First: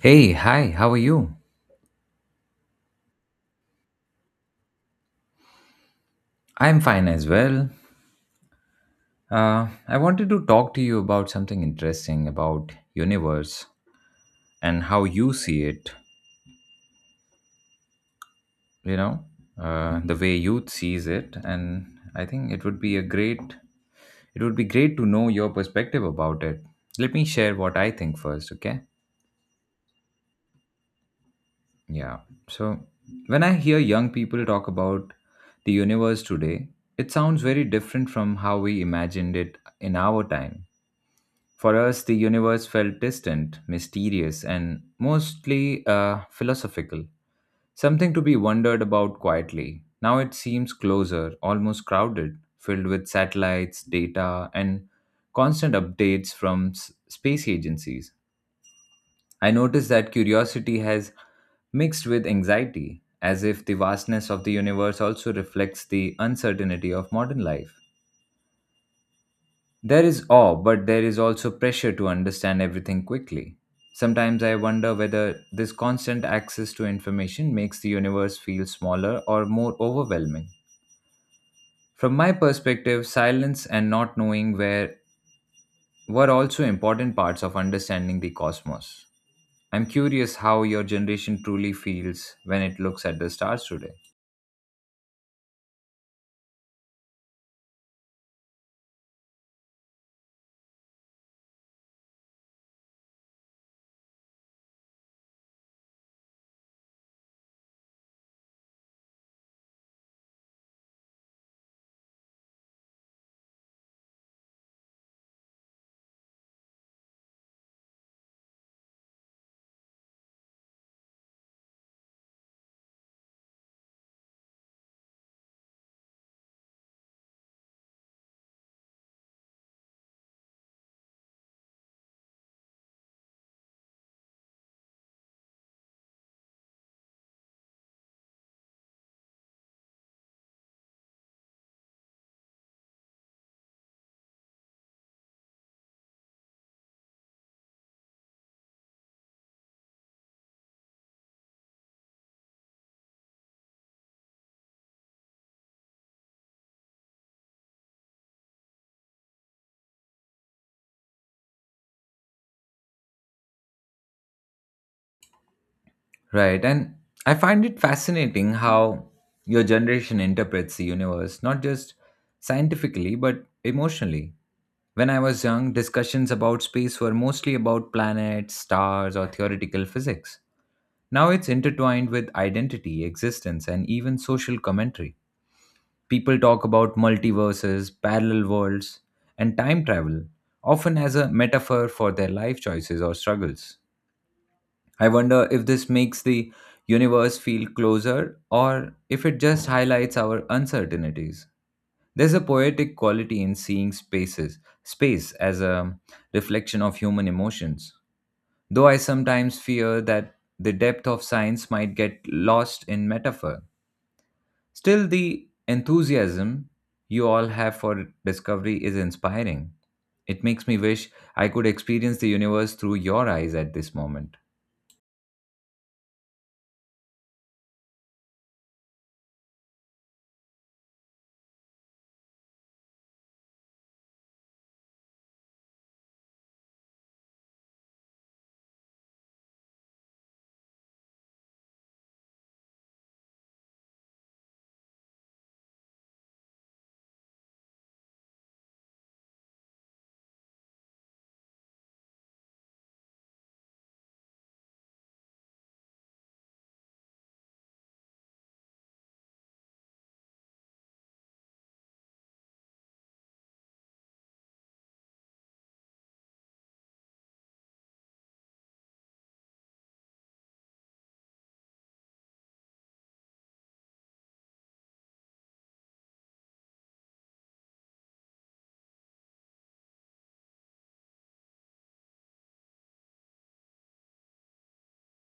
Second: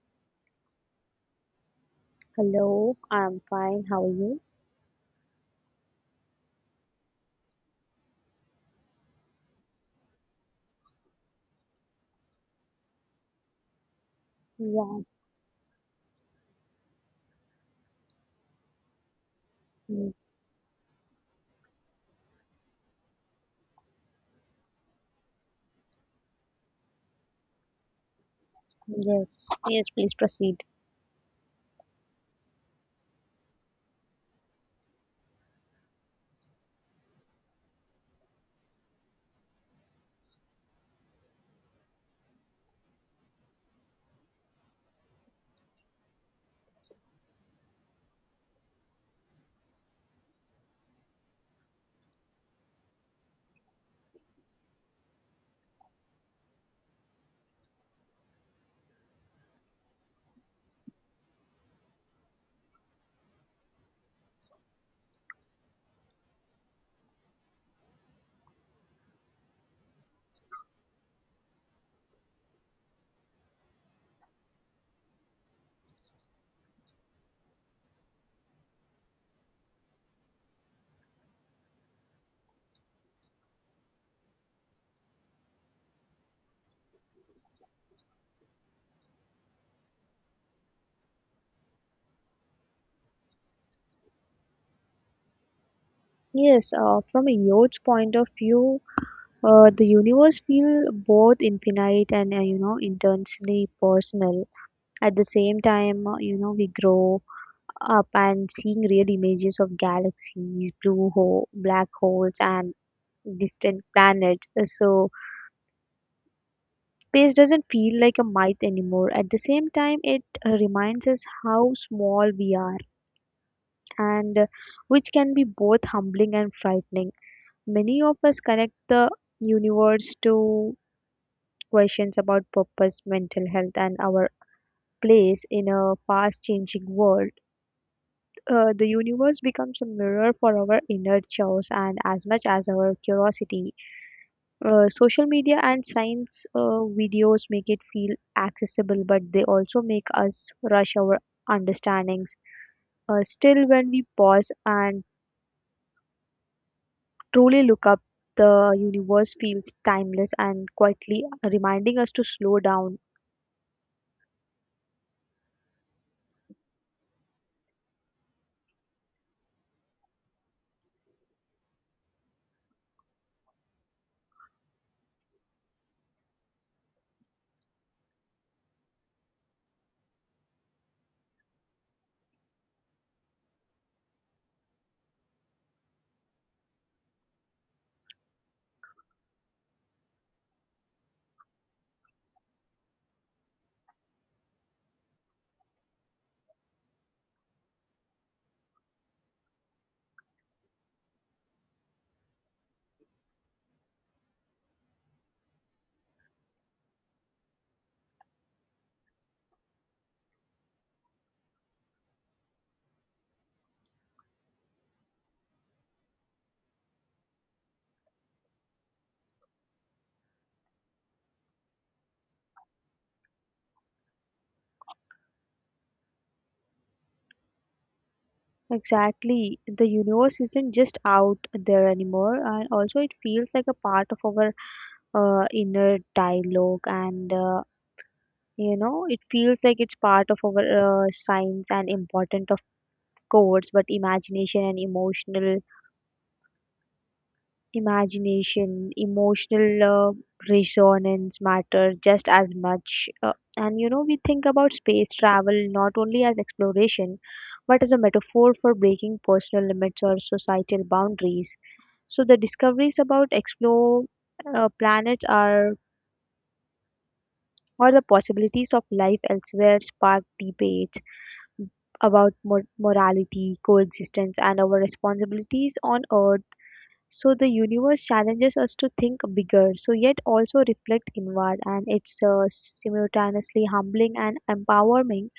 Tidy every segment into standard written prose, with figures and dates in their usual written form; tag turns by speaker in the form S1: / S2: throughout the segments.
S1: Hey, hi, how are you?
S2: Hello, I'm fine. How are you?
S1: I'm fine as well. I wanted to talk to you about something interesting about universe and
S2: Yeah,
S1: how you see it, you know,
S2: mm,
S1: the way youth sees it. And I think it would be a great, it would be great to know your perspective about it. Let me share what I think first, okay?
S2: yes, yes, please proceed.
S1: Yeah. So when I hear young people talk about the universe today, it sounds very different from how we imagined it in our time. For us, the universe felt distant, mysterious, and mostly philosophical, something to be wondered about quietly. Now it seems closer, almost crowded, filled with satellites, data, and constant updates from space agencies. I notice that curiosity has mixed with anxiety, as if the vastness of the universe also reflects the uncertainty of modern life. There is awe, but there is also pressure to understand everything quickly. Sometimes I wonder whether this constant access to information makes the universe feel smaller or more overwhelming. From my perspective, silence and not knowing where were also important parts of understanding the cosmos. I'm curious how your generation truly feels when it looks at the stars today.
S2: Yes, from a Yoge's point of view, the universe feels both infinite and, intensely personal. At the same time, we grow up and seeing real images of galaxies, blue hole, black holes, and distant planets. So space doesn't feel like a myth anymore. At the same time, it reminds us how small we are and which can be both humbling and frightening. Many of us connect the universe to questions about purpose, mental health, and our place in a fast changing world. The universe becomes a mirror for our inner chaos and as much as our curiosity. Social media and science videos make it feel accessible, but they also make us rush our understandings. Still, when we pause and truly look up, the universe feels timeless and quietly reminding us to slow down.
S1: Right. And I find it fascinating how your generation interprets the universe, not just scientifically, but emotionally. When I was young, discussions about space were mostly about planets, stars, or theoretical physics. Now it's intertwined with identity, existence, and even social commentary. People talk about multiverses, parallel worlds, and time travel, often as a metaphor for their life choices or struggles. I wonder if this makes the universe feel closer or if it just highlights our uncertainties. There's a poetic quality in seeing spaces, space as a reflection of human emotions. Though I sometimes fear that the depth of science might get lost in metaphor. Still, the enthusiasm you all have for discovery is inspiring. It makes me wish I could experience the universe through your eyes at this moment.
S2: Exactly. The universe isn't just out there anymore, and also it feels like a part of our inner dialogue, and it feels like it's part of our science and important, of course, but imagination and emotional imagination, emotional uh, resonance matter just as much. We think about space travel not only as exploration, but as a metaphor for breaking personal limits or societal boundaries. So the discoveries about explore planets are or the possibilities of life elsewhere spark debates about morality, coexistence, and our responsibilities on Earth, so the universe challenges us to think bigger, so yet also reflect inward, and it's simultaneously humbling and empowering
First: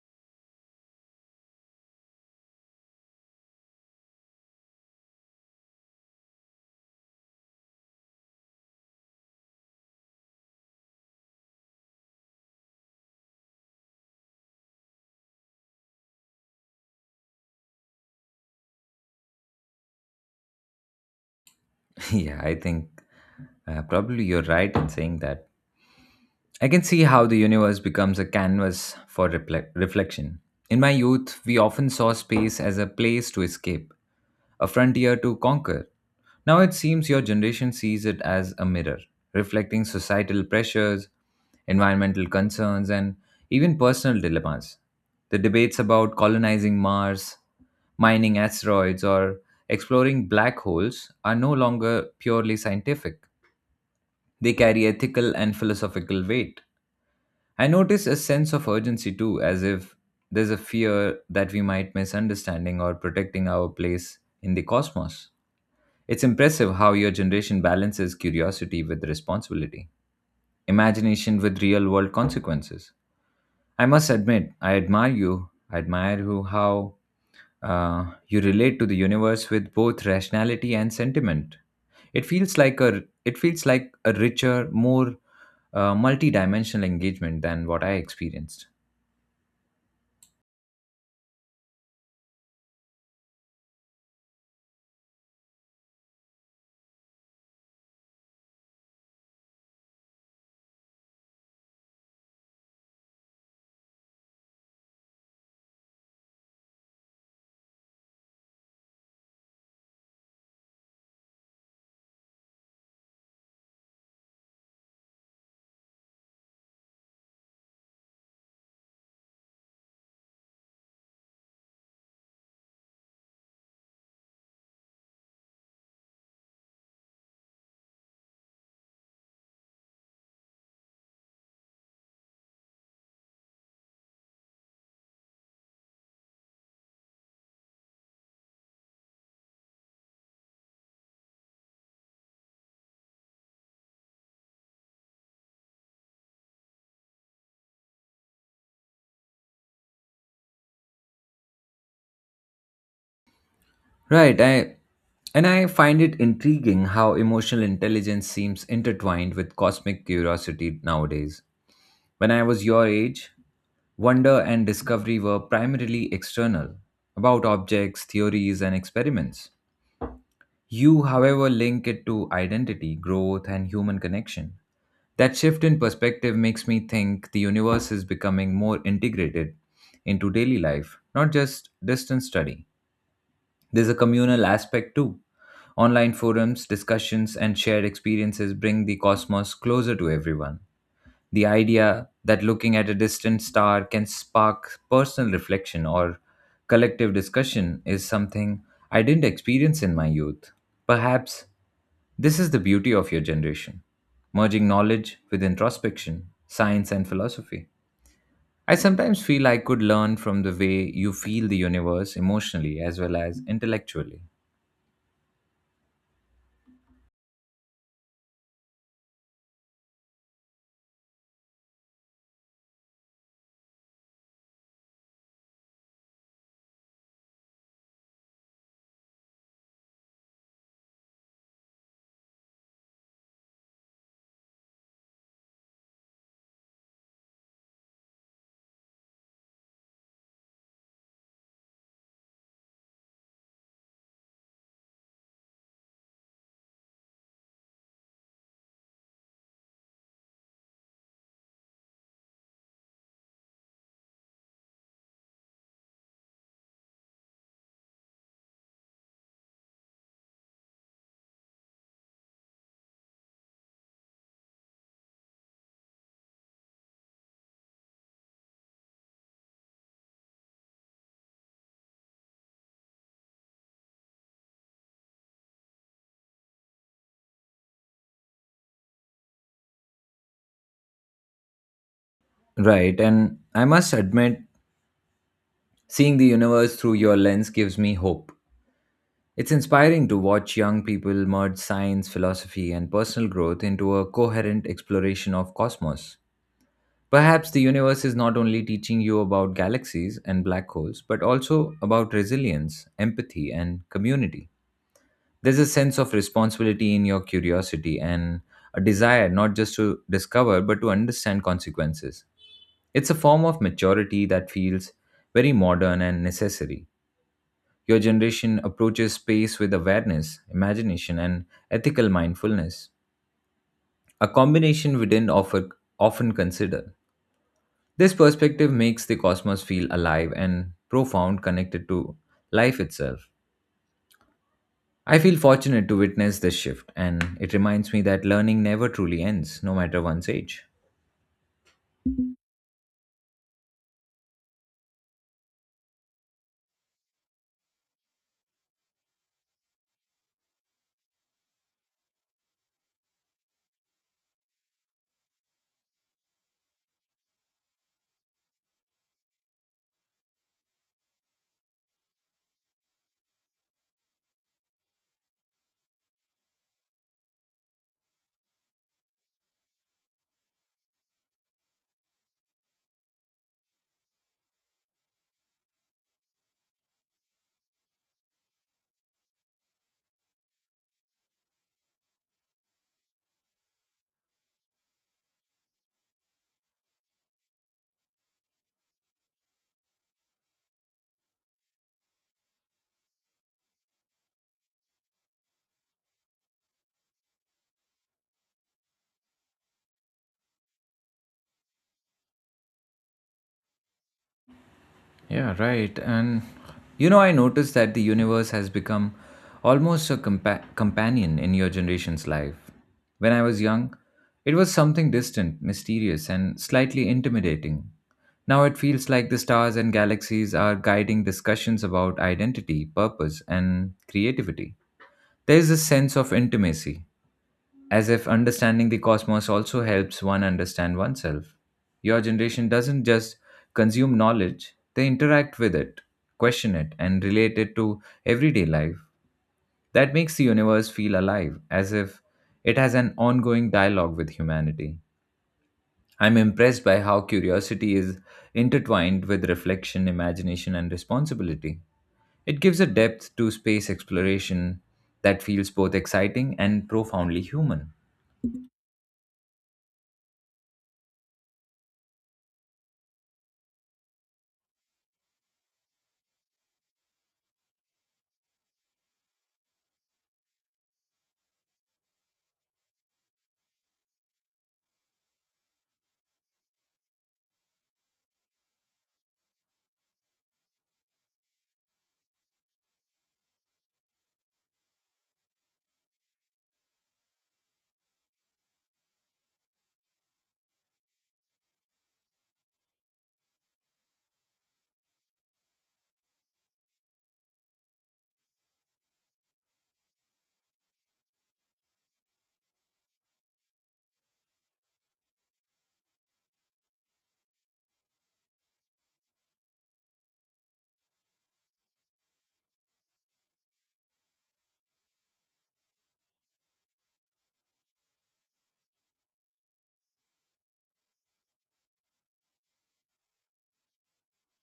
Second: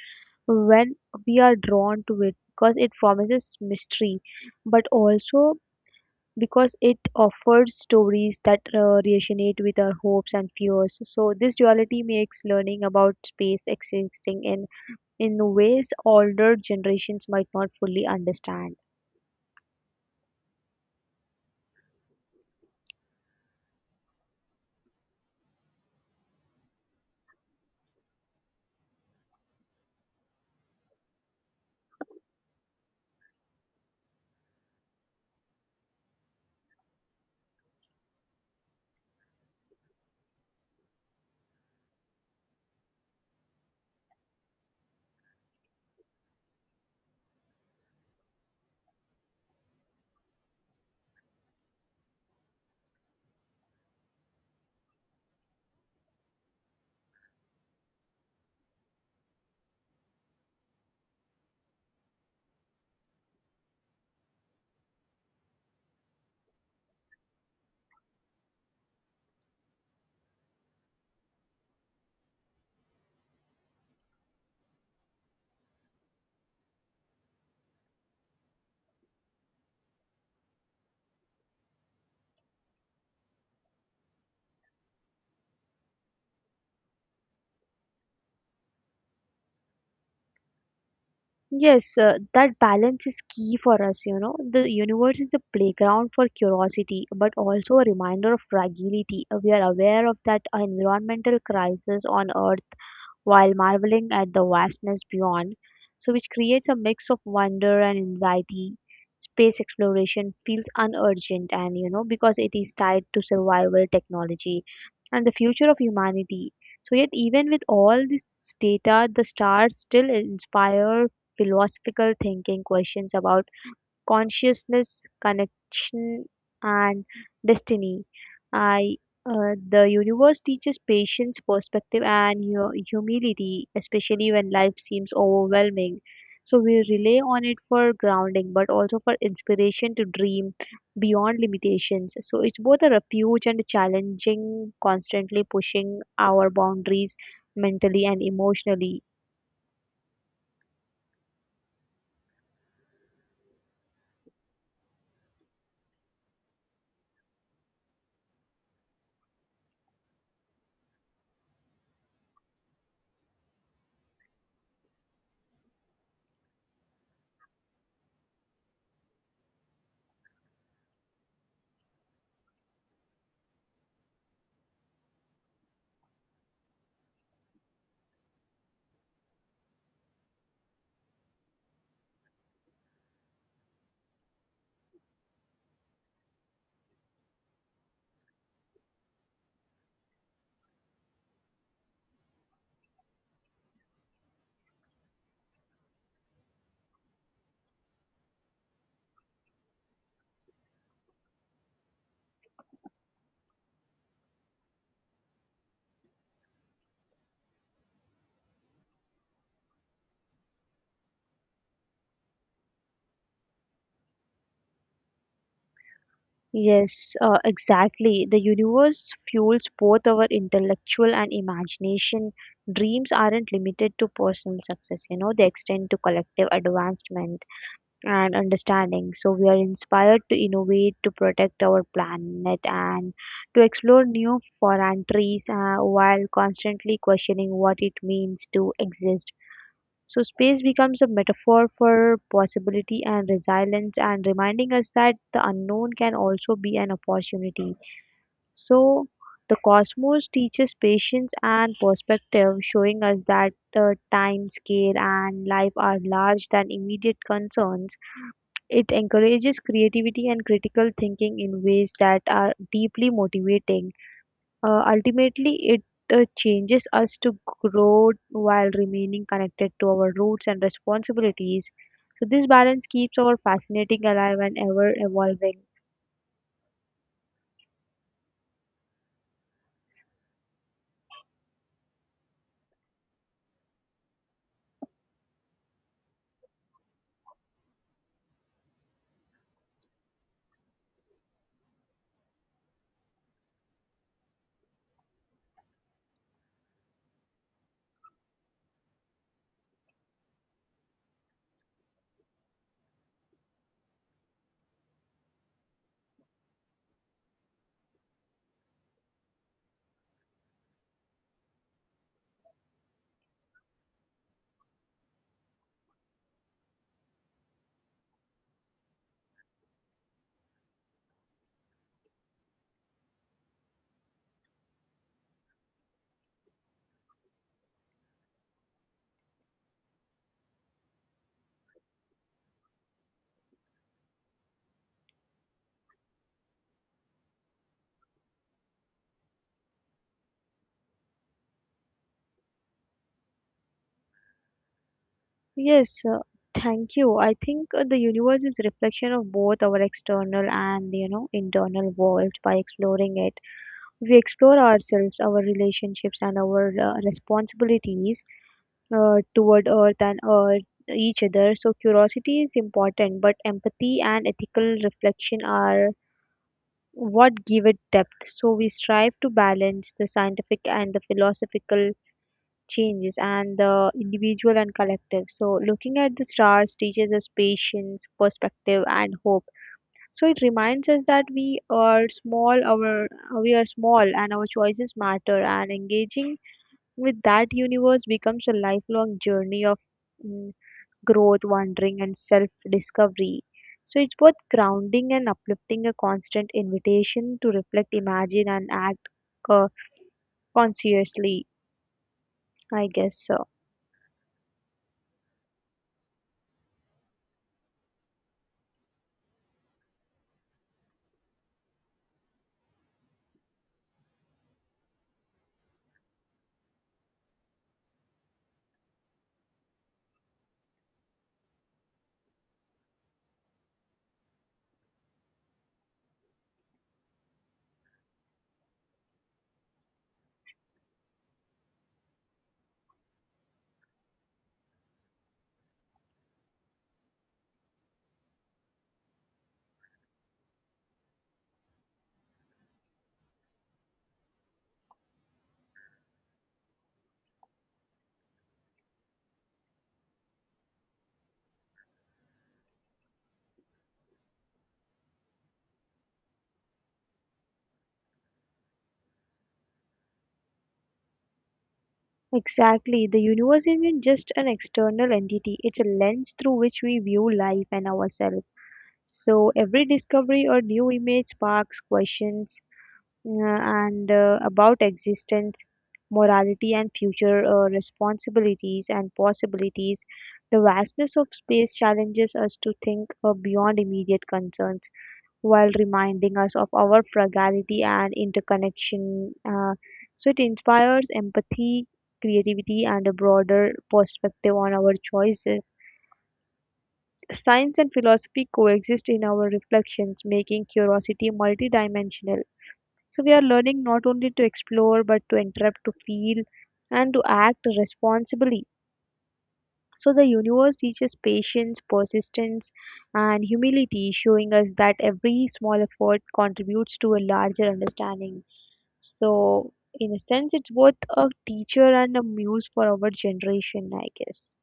S2: when we are drawn to it because it promises mystery, but also because it offers stories that resonate with our hopes and fears. So this duality makes learning about space existing in ways older generations might not fully understand.
S1: Yeah, I think probably you're right in saying that. I can see how the universe becomes a canvas for reflection. In my youth, we often saw space as a place to escape a frontier to conquer. Now it seems your generation sees it as a mirror, reflecting societal pressures, environmental concerns, and even personal dilemmas. The debates about colonizing Mars, mining asteroids, or exploring black holes are no longer purely scientific. They carry ethical and philosophical weight. I notice a sense of urgency too, as if there's a fear that we might misunderstanding or protecting our place in the cosmos. It's impressive how your generation balances curiosity with responsibility, imagination with real world consequences. I must admit, I admire you. I admire who, how you relate to the universe with both rationality and sentiment. It feels like a richer, more multi-dimensional engagement than what I experienced.
S2: Yes, that balance is key for us, you know. The universe is a playground for curiosity, but also a reminder of fragility. We are aware of that environmental crisis on Earth while marveling at the vastness beyond. So, which creates a mix of wonder and anxiety. Space exploration feels unurgent, and you know, because it is tied to survival technology and the future of humanity. So, yet, even with all this data, the stars still inspire philosophical thinking questions about consciousness, connection, and destiny. I, the universe teaches patience, perspective, and humility, especially when life seems overwhelming. So we rely on it for grounding, but also for inspiration to dream beyond limitations. So it's both a refuge and a challenging, constantly pushing our boundaries mentally and emotionally.
S1: Right, I And I find it intriguing how emotional intelligence seems intertwined with cosmic curiosity nowadays. When I was your age, wonder and discovery were primarily external, about objects, theories, and experiments. You, however, link it to identity, growth, and human connection. That shift in perspective makes me think the universe is becoming more integrated into daily life, not just distance study. There's a communal aspect too. Online forums, discussions, and shared experiences bring the cosmos closer to everyone. The idea that looking at a distant star can spark personal reflection or collective discussion is something I didn't experience in my youth. Perhaps this is the beauty of your generation, merging knowledge with introspection, science, and philosophy. I sometimes feel I could learn from the way you feel the universe emotionally as well as intellectually.
S2: Yes, exactly. The universe fuels both our intellectual and imagination. Dreams aren't limited to personal success, you know, they extend to collective advancement and understanding. So we are inspired to innovate, to protect our planet, and to explore new frontiers while constantly questioning what it means to exist. So, space becomes a metaphor for possibility and resilience, and reminding us that the unknown can also be an opportunity. So, the cosmos teaches patience and perspective, showing us that the time scale and life are larger than immediate concerns. It encourages creativity and critical thinking in ways that are deeply motivating. Ultimately, it changes us to grow while remaining connected to our roots and responsibilities. So, this balance keeps our fascinating alive and ever evolving.
S1: Right, and I must admit, seeing the universe through your lens gives me hope. It's inspiring to watch young people merge science, philosophy, and personal growth into a coherent exploration of cosmos. Perhaps the universe is not only teaching you about galaxies and black holes, but also about resilience, empathy, and community. There's a sense of responsibility in your curiosity and a desire not just to discover, but to understand consequences. It's a form of maturity that feels very modern and necessary. Your generation approaches space with awareness, imagination, and ethical mindfulness, a combination we didn't offer, often consider. This perspective makes the cosmos feel alive and profound, connected to life itself. I feel fortunate to witness this shift, and it reminds me that learning never truly ends, no matter one's age.
S2: Yes, thank you. I think the universe is reflection of both our external and you know internal world. By exploring it, we explore ourselves, our relationships, and our responsibilities toward Earth and Earth each other. So curiosity is important, but empathy and ethical reflection are what give it depth. So we strive to balance the scientific and the philosophical changes and the individual and collective. So looking at the stars teaches us patience, perspective, and hope. So it reminds us that we are small, and our choices matter. And engaging with that universe becomes a lifelong journey of mm, growth, wandering, and self discovery. So it's both grounding and uplifting, a constant invitation to reflect, imagine, and act co- consciously, I guess so.
S1: Yeah, right. And you know, I noticed that the universe has become almost a companion in your generation's life. When I was young, it was something distant, mysterious, and slightly intimidating. Now it feels like the stars and galaxies are guiding discussions about identity, purpose, and creativity. There is a sense of intimacy, as if understanding the cosmos also helps one understand oneself. Your generation doesn't just consume knowledge, they interact with it, question it, and relate it to everyday life. That makes the universe feel alive, as if it has an ongoing dialogue with humanity. I'm impressed by how curiosity is intertwined with reflection, imagination, and responsibility. It gives a depth to space exploration that feels both exciting and profoundly human.
S2: Exactly. The universe isn't just an external entity, it's a lens through which we view life and ourselves. So every discovery or new image sparks questions and about existence, morality, and future responsibilities and possibilities. The vastness of space challenges us to think beyond immediate concerns while reminding us of our fragility and interconnection. So it inspires empathy, creativity, and a broader perspective on our choices. Science and philosophy coexist in our reflections, making curiosity multidimensional, so we are learning not only to explore, but to interrupt, to feel, and to act responsibly. So the universe teaches patience, persistence, and humility, showing us that every small effort contributes to a larger understanding. So, in a sense, it's both a teacher and a muse for our generation, I guess.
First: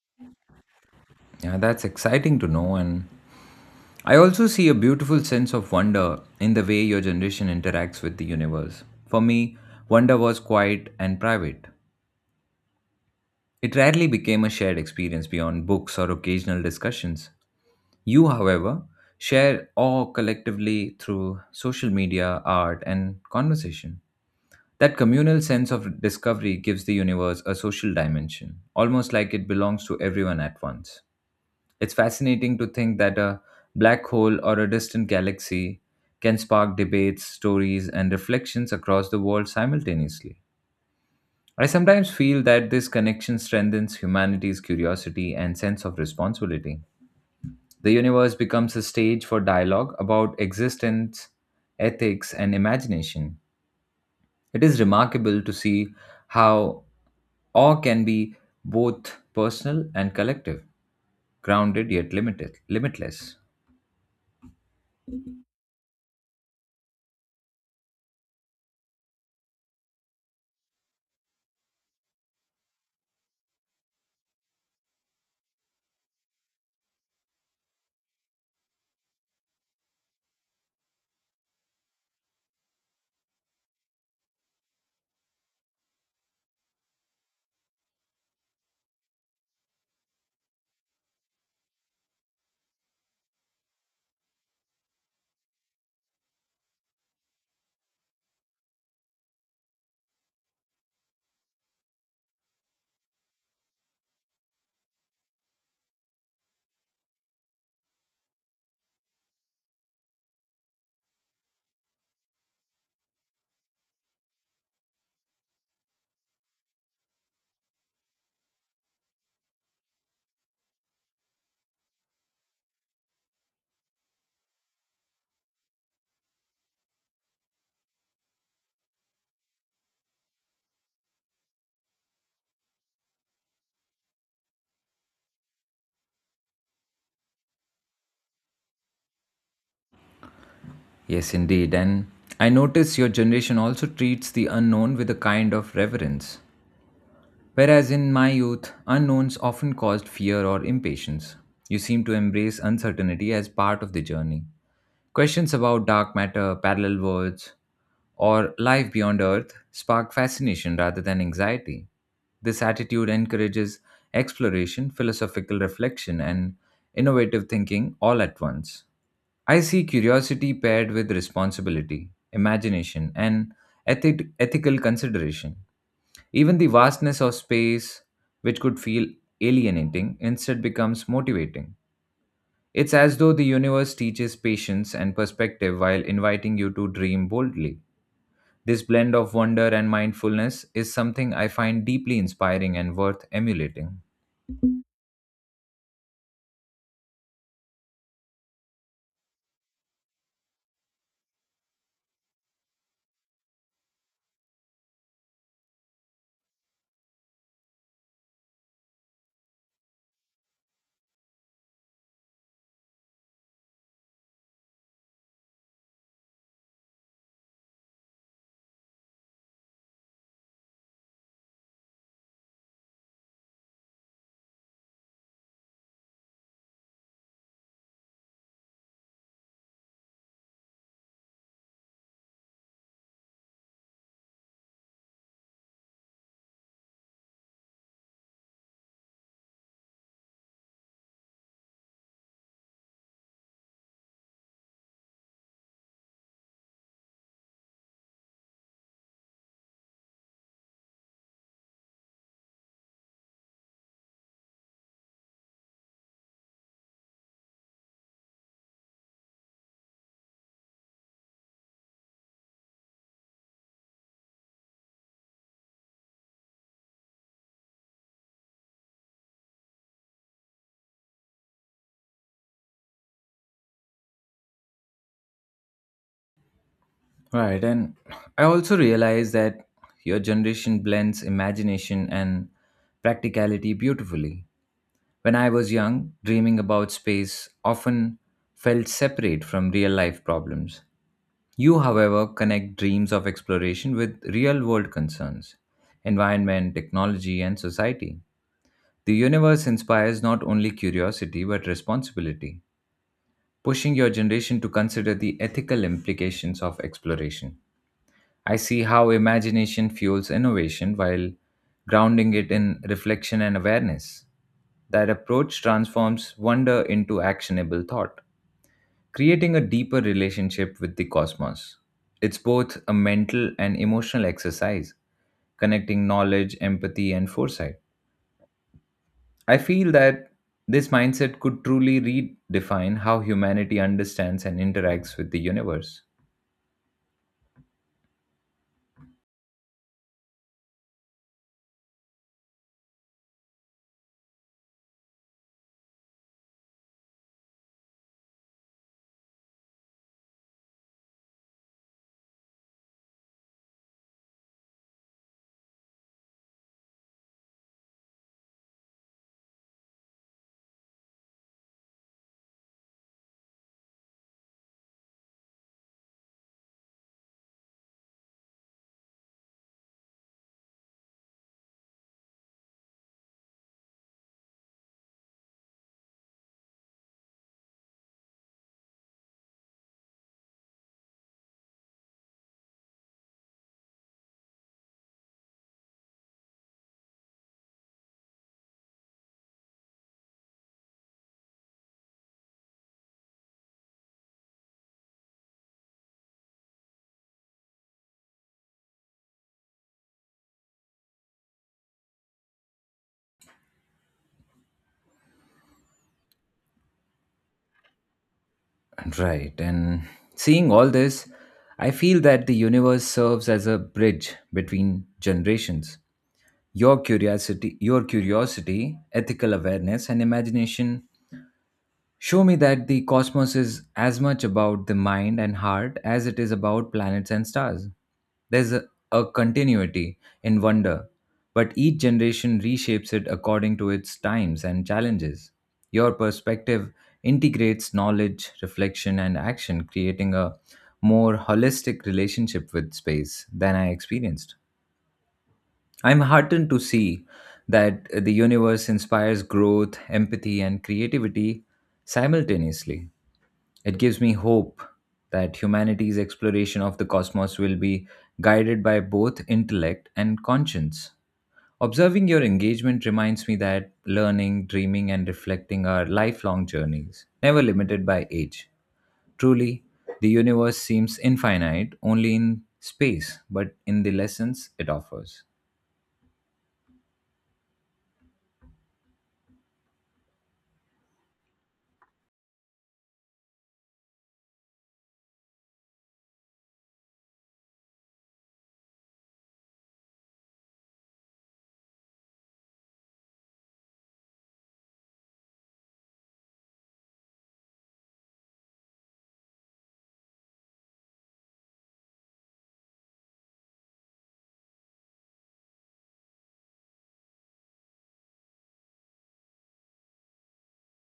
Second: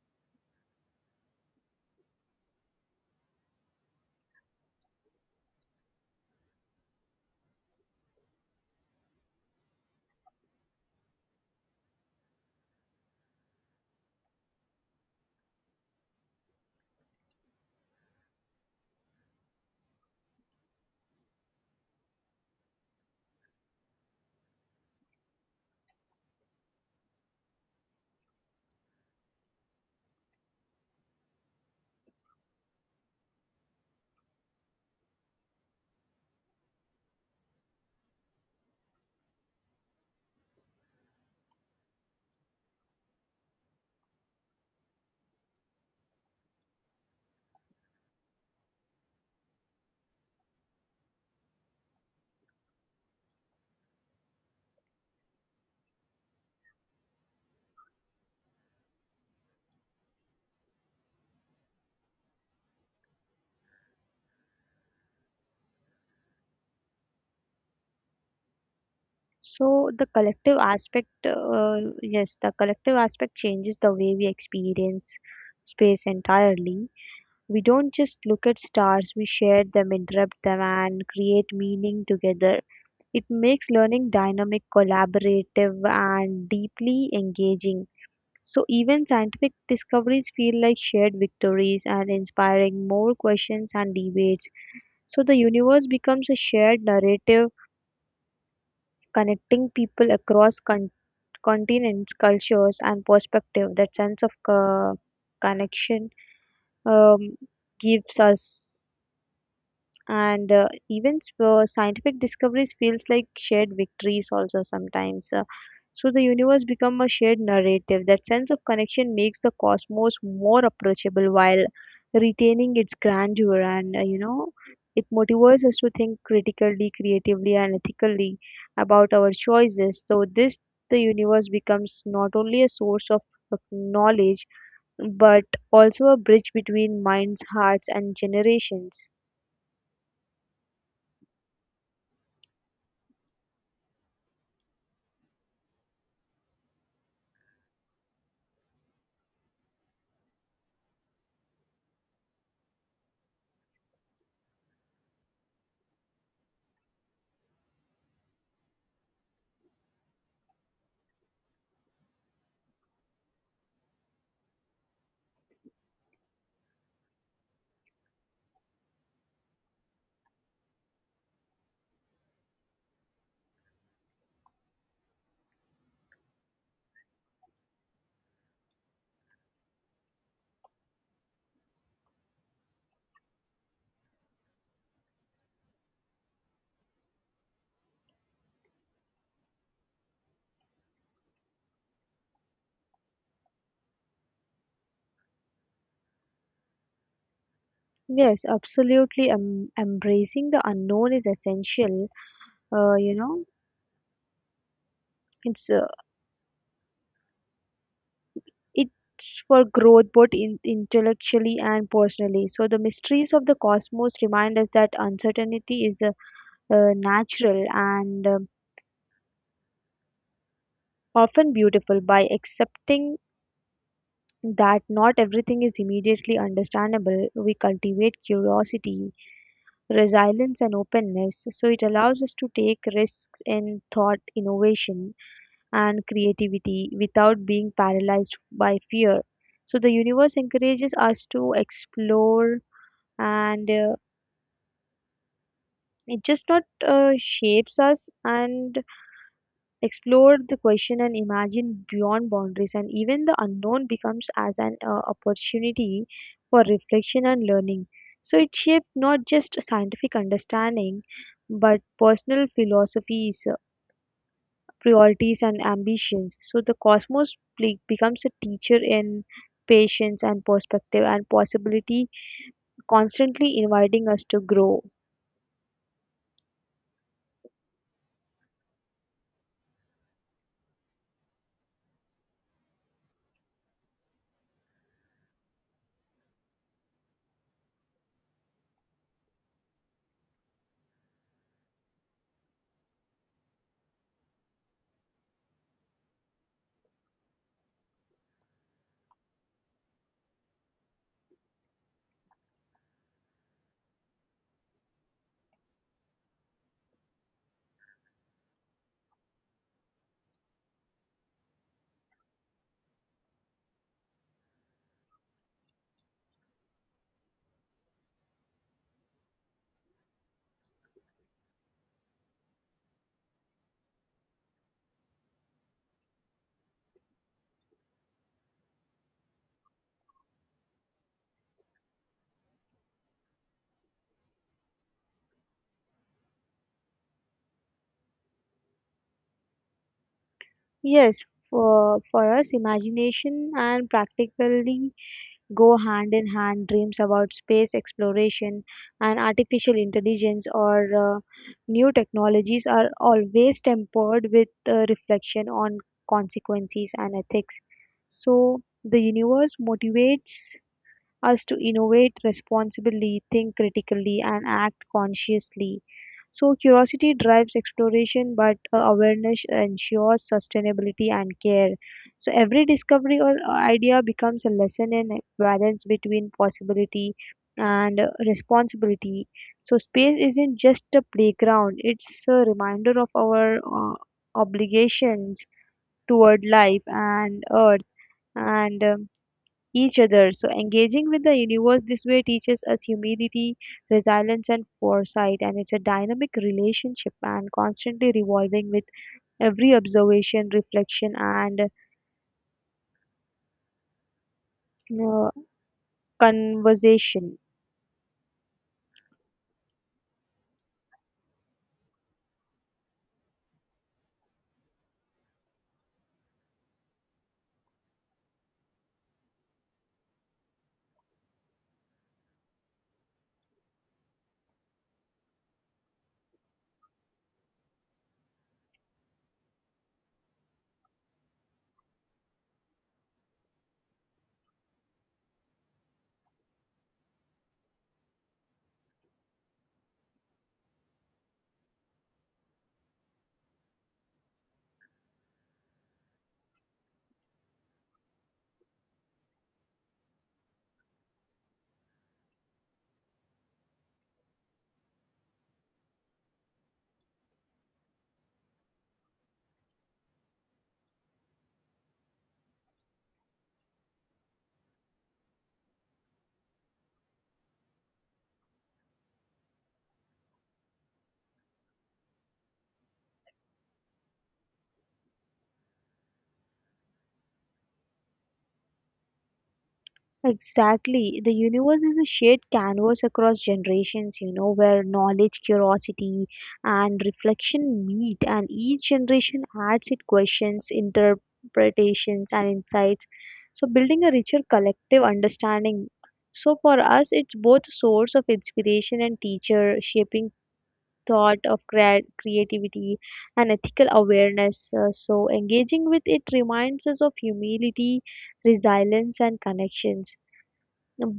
S1: Yeah, that's exciting to know. And I also see a beautiful sense of wonder in the way your generation interacts with the universe. For me, wonder was quiet and private. It rarely became a shared experience beyond books or occasional discussions. You, however, share awe collectively through social media, art, and conversation. That communal sense of discovery gives the universe a social dimension, almost like it belongs to everyone at once. It's fascinating to think that a black hole or a distant galaxy can spark debates, stories, and reflections across the world simultaneously. I sometimes feel that this connection strengthens humanity's curiosity and sense of responsibility. The universe becomes a stage for dialogue about existence, ethics, and imagination. It is remarkable to see how awe can be both personal and collective, grounded yet limited, limitless.
S2: So the collective aspect, yes, the collective aspect changes the way we experience space entirely. We don't just look at stars, we share them, interrupt them, and create meaning together. It makes learning dynamic, collaborative, and deeply engaging. So, even scientific discoveries feel like shared victories and inspiring more questions and debates. So, the universe becomes a shared narrative connecting people across continents, cultures, and perspective. That sense of connection um, gives us and events where scientific discoveries feels like shared victories also sometimes so the universe become a shared narrative, that sense of connection makes the cosmos more approachable while retaining its grandeur, and, it motivates us to think critically, creatively, and ethically about our choices, so this the universe becomes not only a source of knowledge but also a bridge between minds, hearts, and generations.
S1: Yes, indeed. And I notice your generation also treats the unknown with a kind of reverence. Whereas in my youth, unknowns often caused fear or impatience. You seem to embrace uncertainty as part of the journey. Questions about dark matter, parallel worlds, or life beyond Earth spark fascination rather than anxiety. This attitude encourages exploration, philosophical reflection, and innovative thinking all at once. I see curiosity paired with responsibility, imagination, and ethical consideration. Even the vastness of space, which could feel alienating, instead becomes motivating. It's as though the universe teaches patience and perspective while inviting you to dream boldly. This blend of wonder and mindfulness is something I find deeply inspiring and worth emulating.
S2: Yes, absolutely. Embracing the unknown is essential. Uh, you know, it's uh, it's for growth both in, intellectually and personally. So the mysteries of the cosmos remind us that uncertainty is natural and often beautiful. By accepting that not everything is immediately understandable, we cultivate curiosity, resilience, and openness. So it allows us to take risks in thought innovation and creativity without being paralyzed by fear. So the universe encourages us to explore and it just not shapes us and explore the question and imagine beyond boundaries, and even the unknown becomes as an opportunity for reflection and learning, so it shaped not just scientific understanding but personal philosophies, priorities, and ambitions. So the cosmos becomes a teacher in patience and perspective and possibility, constantly inviting us to grow.
S1: Right, and I also realize that your generation blends imagination and practicality beautifully. When I was young, dreaming about space often felt separate from real life problems. You, however, connect dreams of exploration with real world concerns environment, technology, and society. The universe inspires not only curiosity but responsibility, pushing your generation to consider the ethical implications of exploration. I see how imagination fuels innovation while grounding it in reflection and awareness. That approach transforms wonder into actionable thought creating a deeper relationship with the cosmos. It's both a mental and emotional exercise, connecting knowledge, empathy, and foresight. I feel that this mindset could truly redefine how humanity understands and interacts with the universe.
S2: Yes, for us, imagination and practically go hand in hand. Dreams about space exploration and artificial intelligence or new technologies are always tempered with reflection on consequences and ethics. So the universe motivates us to innovate responsibly, think critically, and act consciously. So, curiosity drives exploration, but awareness ensures sustainability and care. So, every discovery or idea becomes a lesson in balance between possibility and responsibility. So, space isn't just a playground, it's a reminder of our obligations toward life and earth. And each other. So engaging with the universe this way teaches us humility, resilience, and foresight. And it's a dynamic relationship and constantly revolving with every observation, reflection, and uh, conversation.
S1: Right, and seeing all this, I feel that the universe serves as a bridge between generations. Your curiosity, ethical awareness, and imagination show me that the cosmos is as much about the mind and heart as it is about planets and stars. There's a, a continuity in wonder, but each generation reshapes it according to its times and challenges. Your perspective integrates knowledge, reflection, and action, creating a more holistic relationship with space than I experienced. I'm heartened to see that the universe inspires growth, empathy, and creativity simultaneously. It gives me hope that humanity's exploration of the cosmos will be guided by both intellect and conscience. Observing your engagement reminds me that learning, dreaming, and reflecting are lifelong journeys, never limited by age. Truly, the universe seems infinite only in space, but in the lessons it offers.
S2: Exactly. The universe is a shared canvas across generations, you know, where knowledge, curiosity, and reflection meet, and each generation adds its questions, interpretations, and insights. So, building a richer collective understanding. So, for us, it's both source of inspiration and teacher, shaping thought of creativity and ethical awareness. So engaging with it reminds us of humility, resilience, and connections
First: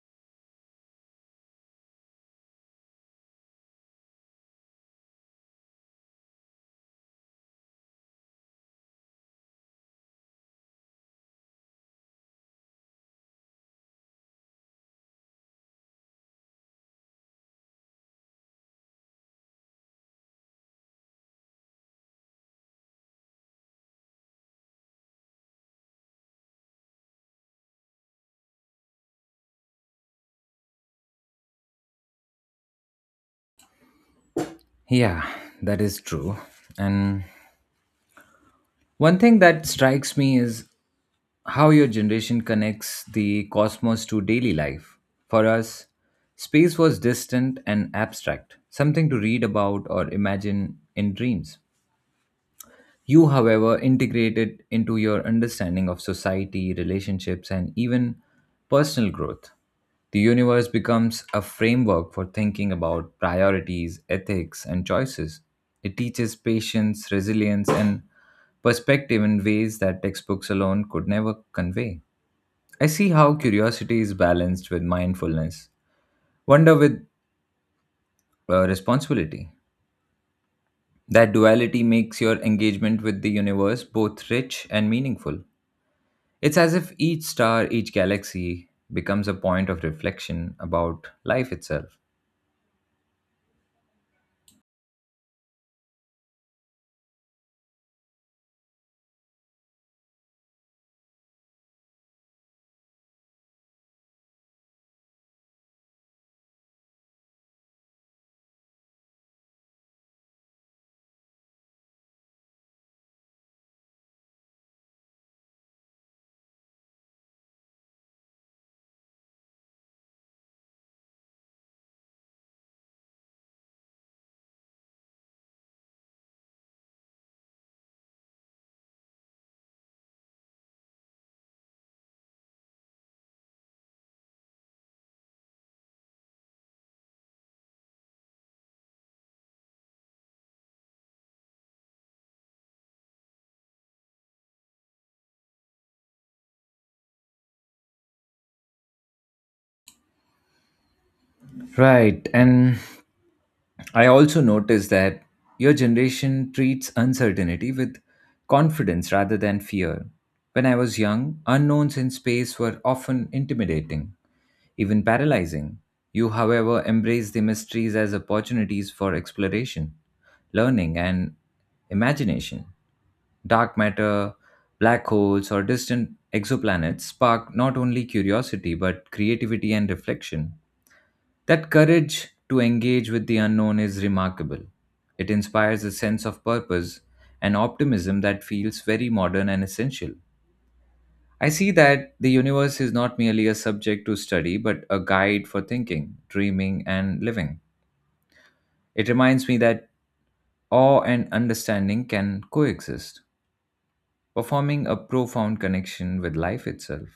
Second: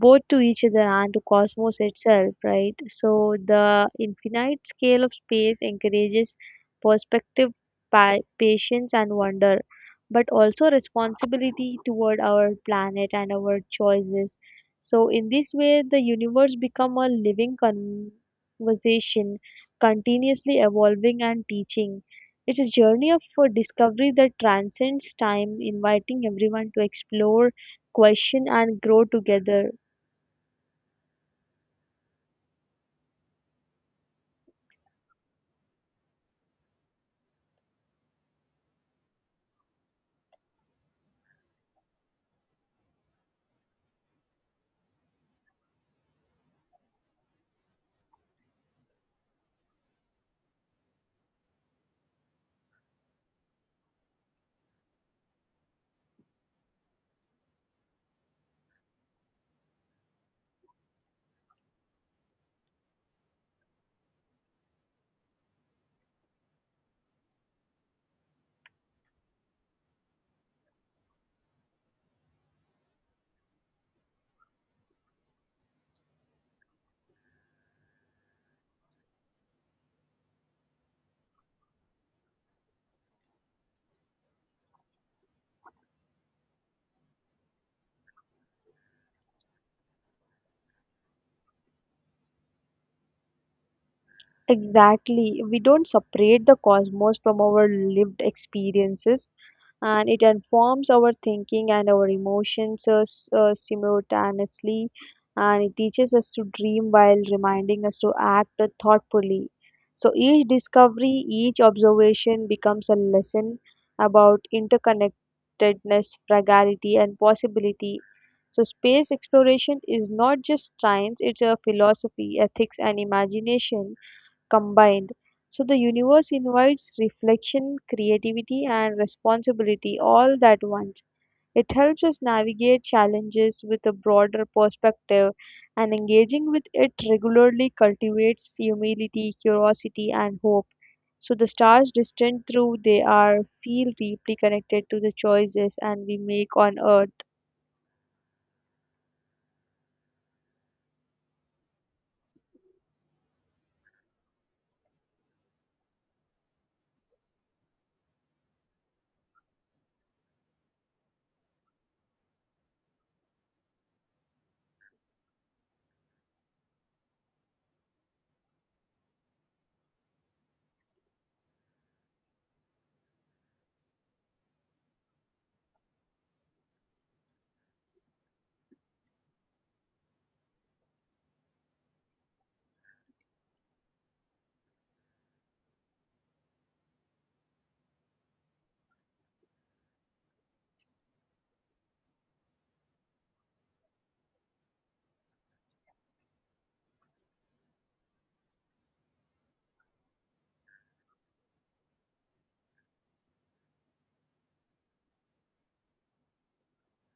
S2: both to each other and to cosmos itself, right? So the infinite scale of space encourages perspective, patience, and wonder, but also responsibility toward our planet and our choices. So in this way, the universe become a living conversation, continuously evolving and teaching. It's a journey of discovery that transcends time, inviting everyone to explore, question, and grow together.
S1: Yeah, that is true. And one thing that strikes me is how your generation connects the cosmos to daily life. For us, space was distant and abstract, something to read about or imagine in dreams. You, however, integrate it into your understanding of society, relationships, and even personal growth. The universe becomes a framework for thinking about priorities, ethics, and choices. It teaches patience, resilience, and perspective in ways that textbooks alone could never convey. I see how curiosity is balanced with mindfulness, wonder with responsibility. That duality makes your engagement with the universe both rich and meaningful. It's as if each star, each galaxy becomes a point of reflection about life itself.
S2: Exactly. We don't separate the cosmos from our lived experiences, and it informs our thinking and our emotions simultaneously. And it teaches us to dream while reminding us to act thoughtfully. So each discovery, each observation becomes a lesson about interconnectedness, fragility, and possibility. So, space exploration is not just science, it's a philosophy, ethics, and imagination combined. So the universe invites reflection, creativity, and responsibility all at once. It helps us navigate challenges with a broader perspective, and engaging with it regularly cultivates humility, curiosity, and hope. So the stars distant through they are feel deeply connected to the choices and we make on earth.
S1: Right. And I also noticed that your generation treats uncertainty with confidence rather than fear. When I was young, unknowns in space were often intimidating, even paralyzing. You, however, embrace the mysteries as opportunities for exploration, learning, and imagination. Dark matter, black holes, or distant exoplanets spark not only curiosity but creativity and reflection. That courage to engage with the unknown is remarkable. It inspires a sense of purpose and optimism that feels very modern and essential. I see that the universe is not merely a subject to study, but a guide for thinking, dreaming, and living. It reminds me that awe and understanding can coexist, performing a profound connection with life itself.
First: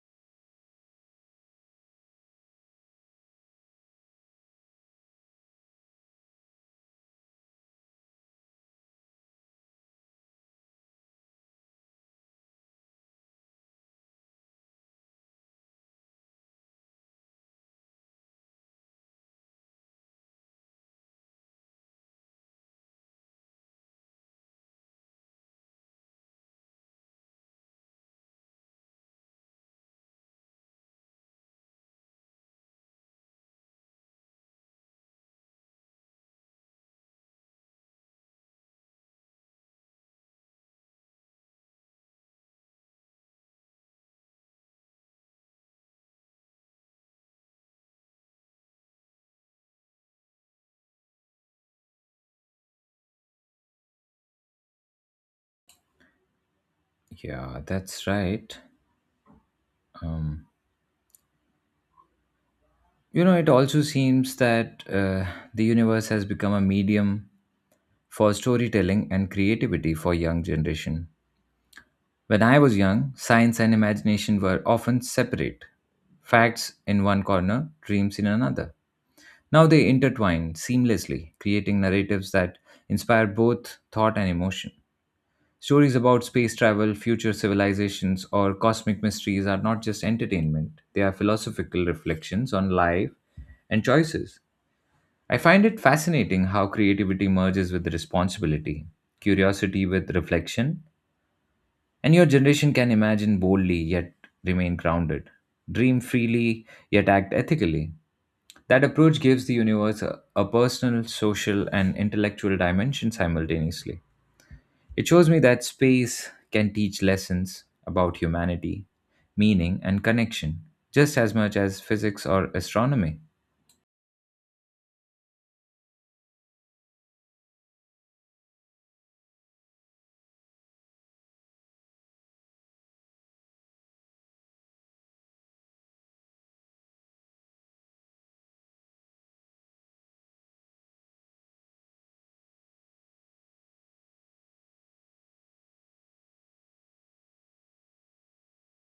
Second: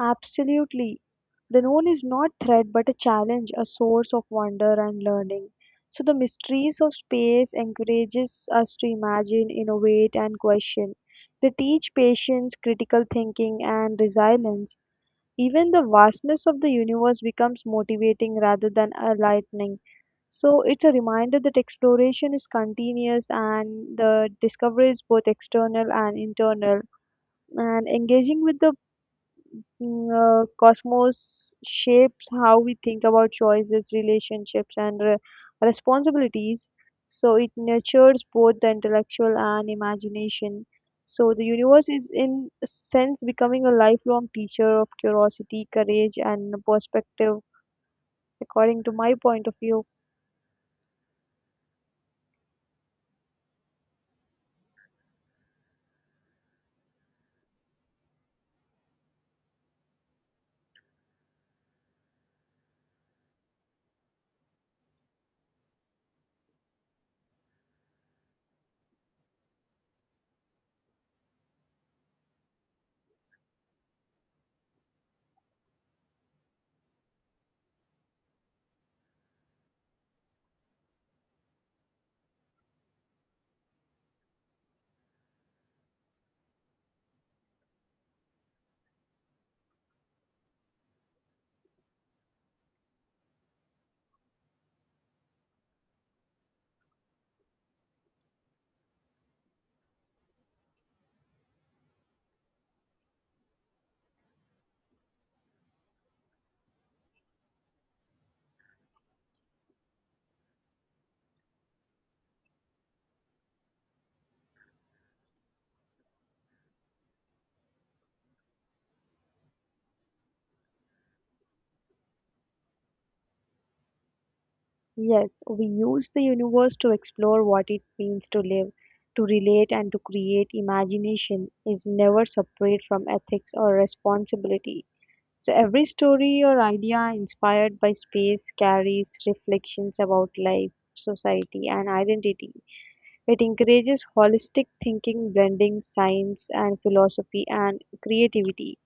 S2: Absolutely. The known is not threat but a challenge, a source of wonder and learning. So the mysteries of space encourages us to imagine, innovate and question. They teach patience, critical thinking and resilience. Even the vastness of the universe becomes motivating rather than enlightening. So it's a reminder that exploration is continuous and the discovery is both external and internal, and engaging with the cosmos shapes how we think about choices, relationships, and responsibilities. So it nurtures both the intellectual and imagination. So the universe is, in a sense, becoming a lifelong teacher of curiosity, courage, and perspective, according to my point of view.
S1: Yeah, that's right. Um, you know, it also seems that the universe has become a medium for storytelling and creativity for young generation. When I was young, science and imagination were often separate facts in one corner, dreams in another. Now they intertwine seamlessly, creating narratives that inspire both thought and emotion. Stories about space travel, future civilizations, or cosmic mysteries are not just entertainment, they are philosophical reflections on life and choices. I find it fascinating how creativity merges with responsibility, curiosity with reflection, and your generation can imagine boldly yet remain grounded, dream freely yet act ethically. That approach gives the universe a personal, social, and intellectual dimension simultaneously. It shows me that space can teach lessons about humanity, meaning, and connection, just as much as physics or astronomy.
S2: Yes, we use the universe to explore what it means to live, to relate, and to create. Imagination is never separate from ethics or responsibility. So every story or idea inspired by space carries reflections about life, society, and identity. It encourages holistic thinking, blending science and philosophy and creativity.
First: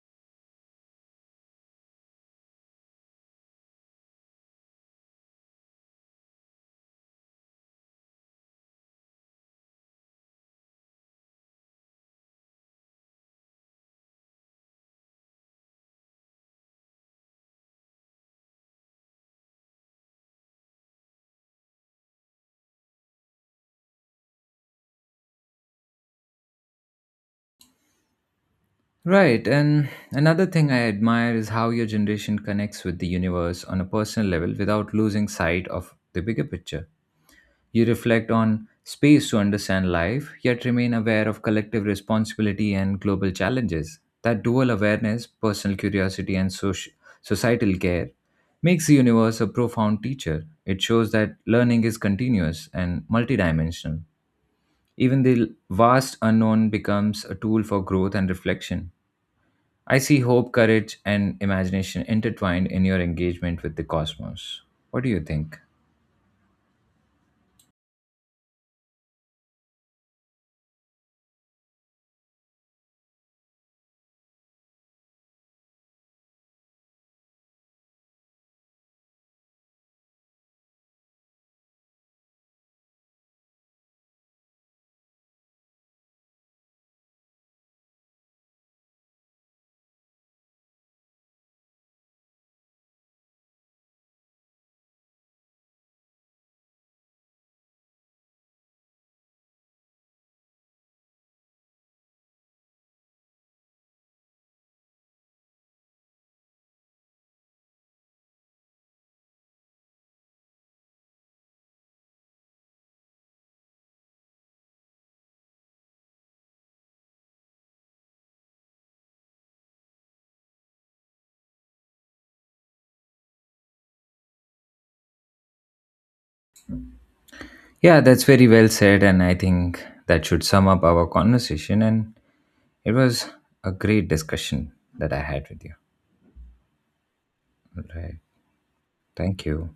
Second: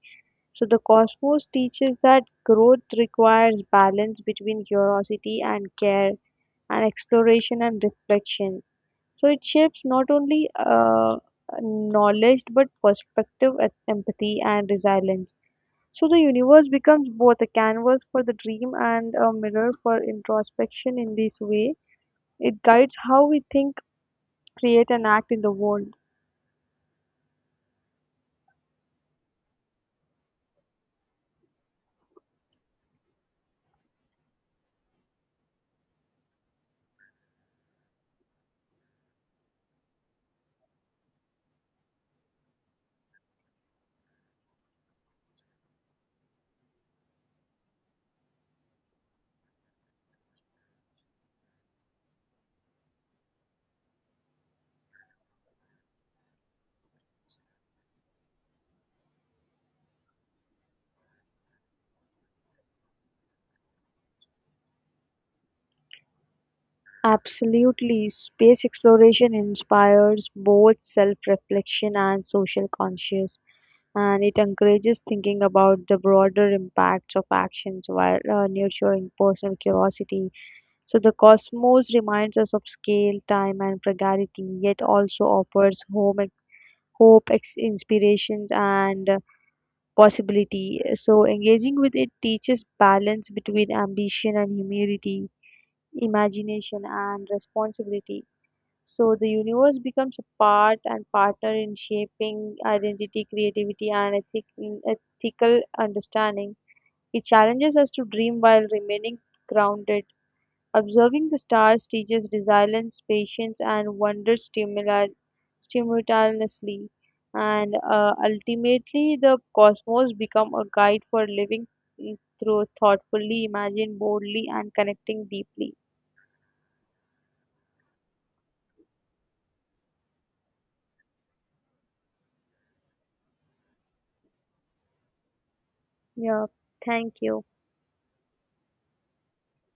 S2: So the cosmos teaches that growth requires balance between curiosity and care, and exploration and reflection. So it shapes not only knowledge but perspective, empathy, and resilience. So the universe becomes both a canvas for the dream and a mirror for introspection in this way. It guides how we think, create, and act in the world.
S1: Right, and another thing I admire is how your generation connects with the universe on a personal level without losing sight of the bigger picture. You reflect on space to understand life, yet remain aware of collective responsibility and global challenges. That dual awareness, personal curiosity, and societal care, makes the universe a profound teacher. It shows that learning is continuous and multidimensional. Even the vast unknown becomes a tool for growth and reflection. I see hope, courage, and imagination intertwined in your engagement with the cosmos. What do you think?
S2: Absolutely, space exploration inspires both self reflection and social conscious, and it encourages thinking about the broader impacts of actions while nurturing personal curiosity. So, the cosmos reminds us of scale, time, and fragility, yet also offers home hope, inspirations, and possibility. So, engaging with it teaches balance between ambition and humility, imagination and responsibility. So, the universe becomes a part and partner in shaping identity, creativity, and ethical understanding. It challenges us to dream while remaining grounded. Observing the stars teaches resilience, patience, and wonder simultaneously. And ultimately, the cosmos become a guide for living mm, through thoughtfully, imagine boldly, and connecting deeply.
S1: Yeah, that's very well said. And I think that should sum up our conversation. And it was a great discussion that I had with you.
S2: Yeah, thank you.
S1: All right. Thank you.